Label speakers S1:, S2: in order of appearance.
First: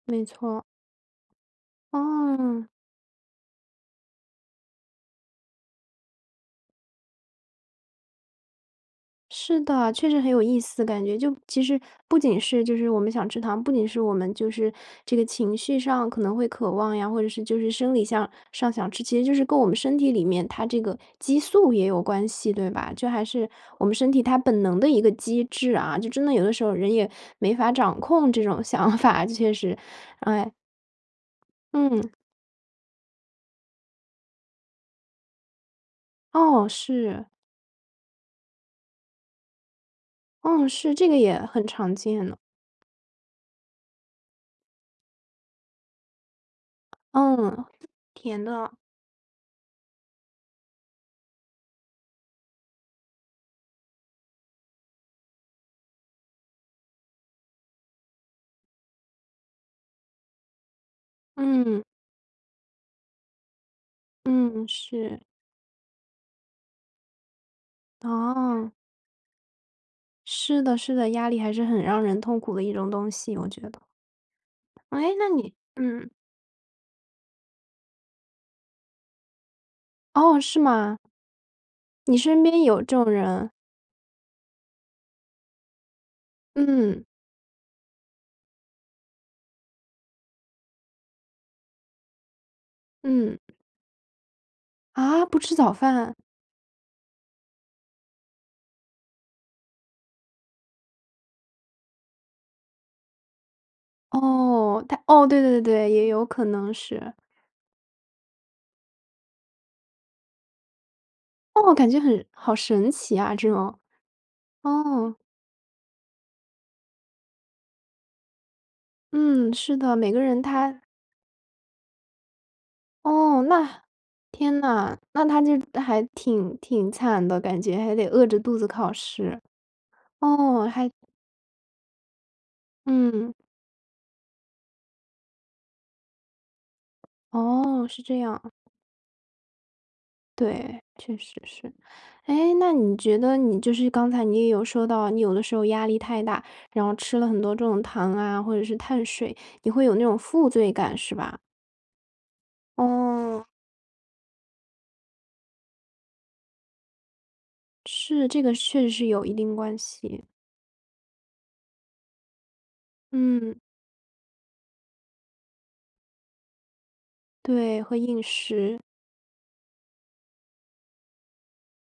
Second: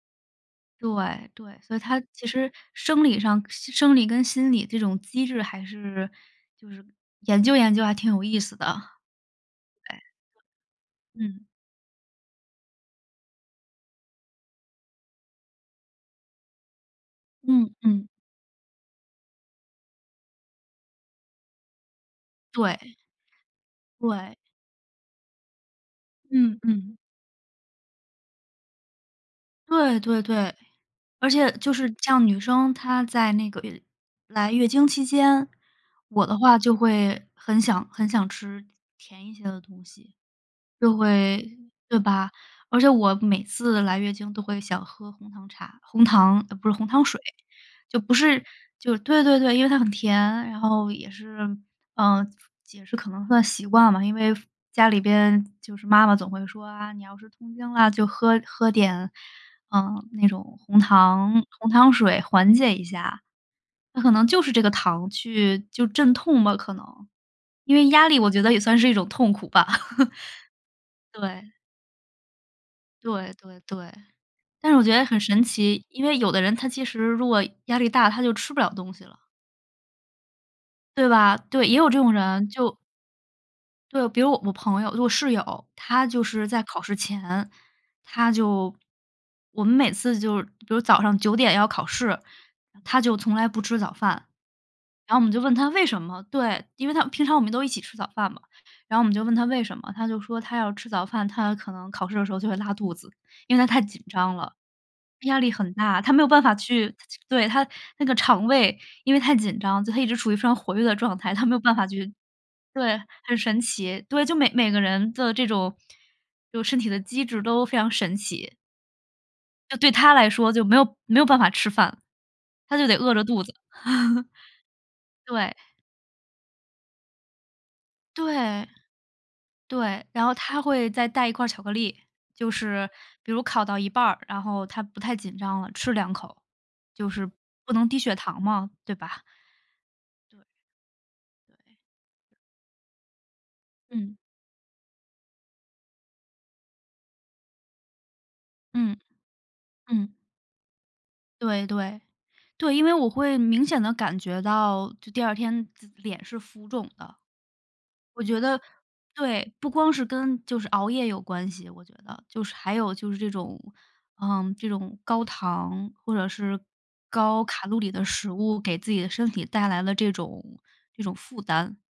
S1: 没错。
S2: 对对，所以他其实
S1: 嗯。
S2: 生理上生理跟心理这种机制还是就是研究研究还挺有意思的。
S1: 是的，
S2: 哎。
S1: 确实很有意思感觉，就
S2: 嗯。
S1: 其实不仅是就是我们想吃糖，不仅是我们就是这个情绪上可能会渴望呀，或者是就是
S2: 嗯
S1: 生理
S2: 嗯。
S1: 向上想吃，其实就是跟我们身体里面它这个激素也有关系，对吧？
S2: 对。
S1: 这还是我们身体
S2: 对。
S1: 它本能的一个机制啊。就真的有的
S2: 嗯
S1: 时候，人
S2: 嗯。
S1: 也没法掌控这种想法，确实。
S2: 对对
S1: 哎。
S2: 对，而且就是这
S1: 嗯。
S2: 样，女生她在那个月来月经期间，我的话
S1: 哦，
S2: 就会
S1: 是。
S2: 很想很想吃甜一些的东西。
S1: 嗯，是，
S2: 就
S1: 这个也
S2: 会
S1: 很常
S2: 对
S1: 见
S2: 吧？
S1: 呢。
S2: 而且我每次来月经都会想喝红糖茶红糖呃，不是，红糖水。
S1: 嗯，
S2: 就不
S1: 甜
S2: 是
S1: 的。
S2: 就是对对对，因为它很甜，然后也是嗯，解释可能算习惯吧，因为父家里边就是妈妈总会说：“啊，你要是痛经了就喝喝点，嗯，那种红糖红
S1: 嗯。
S2: 糖水缓解一下”。那可能就是这
S1: 嗯，
S2: 个糖
S1: 是。
S2: 去就是镇痛吗，可能？因为压力我觉得也
S1: 哦。
S2: 算是一种痛苦吧。
S1: 是的 是的，压力
S2: 对。
S1: 还是很让人痛苦的一种东
S2: 对
S1: 西，我
S2: 对
S1: 觉得。
S2: 对，但是我觉得
S1: 诶，
S2: 很
S1: 那
S2: 神
S1: 你
S2: 奇，因
S1: 嗯。
S2: 为有的人他其实如果压力大，他就吃不了东西了。
S1: 哦，是吗？
S2: 对吧？对，也有这种
S1: 你身
S2: 人，
S1: 边
S2: 就
S1: 有这种人。
S2: 对，比如我我朋友我室友，她就是在考试
S1: 嗯。
S2: 前，她就我们每次就是比如早上9点要考试，她就从
S1: 嗯。
S2: 来不吃早饭。然后我
S1: 啊，
S2: 们
S1: 不
S2: 就问
S1: 吃
S2: 她
S1: 早
S2: 为什
S1: 饭？
S2: 么对，因为她平常我们都一起吃早饭嘛，然后我们就问她为什么，她就说她要吃早饭，她可能考试的时候就会拉肚子，因为她太紧张了，
S1: 哦，她哦，
S2: 压
S1: 对
S2: 力
S1: 对对
S2: 很
S1: 对，
S2: 大。
S1: 也
S2: 她没
S1: 有
S2: 有办
S1: 可
S2: 法
S1: 能
S2: 去
S1: 是。
S2: 对，她那个肠胃因为太紧张就她一直处于非常活跃的状态，她没有
S1: 哦，
S2: 办法
S1: 感觉
S2: 去
S1: 很好神
S2: 对，
S1: 奇啊
S2: 很
S1: 这
S2: 神
S1: 种。
S2: 奇。对，就每每个人
S1: 哦。
S2: 的这种就身体的机制都非常神奇。
S1: 嗯，是
S2: 就对
S1: 的，每
S2: 她
S1: 个
S2: 来
S1: 人
S2: 说，就没
S1: 他
S2: 有没有办法吃饭，她就得饿着
S1: 哦，
S2: 肚子。
S1: 那 天呐，那她
S2: 对。
S1: 就还挺挺惨的感觉，还得饿着肚
S2: 对。
S1: 子考试，
S2: 对，然后她
S1: 哦，
S2: 会
S1: 还
S2: 再带一块儿巧克力，就是比
S1: 嗯。
S2: 如考到一半儿，然后她不太紧张了，吃两口。就是不能
S1: 哦，
S2: 低
S1: 是
S2: 血
S1: 这
S2: 糖
S1: 样。
S2: 吗？对吧？对。
S1: 对，确实是。诶，那你觉得你就是刚
S2: 嗯。
S1: 才你也有说到你有的时候压力太大，然后吃了很多这种糖啊，或者是
S2: 嗯，
S1: 碳水，你会有那
S2: 嗯。
S1: 种负罪感，是吧？
S2: 对对。对，因为我会
S1: 哦。
S2: 明显地感觉到，就第二天自脸是浮肿的。我
S1: 是，
S2: 觉
S1: 这个
S2: 得
S1: 是确实是有一
S2: 对，
S1: 定
S2: 不
S1: 关
S2: 光是
S1: 系。
S2: 跟就是熬夜有关系，我觉得，就是还有就是这
S1: 嗯。
S2: 种嗯，这种高糖或者是高卡路
S1: 对，
S2: 里
S1: 会
S2: 的
S1: 应
S2: 食物，给
S1: 食。
S2: 自己的身体带来了这种这种负担。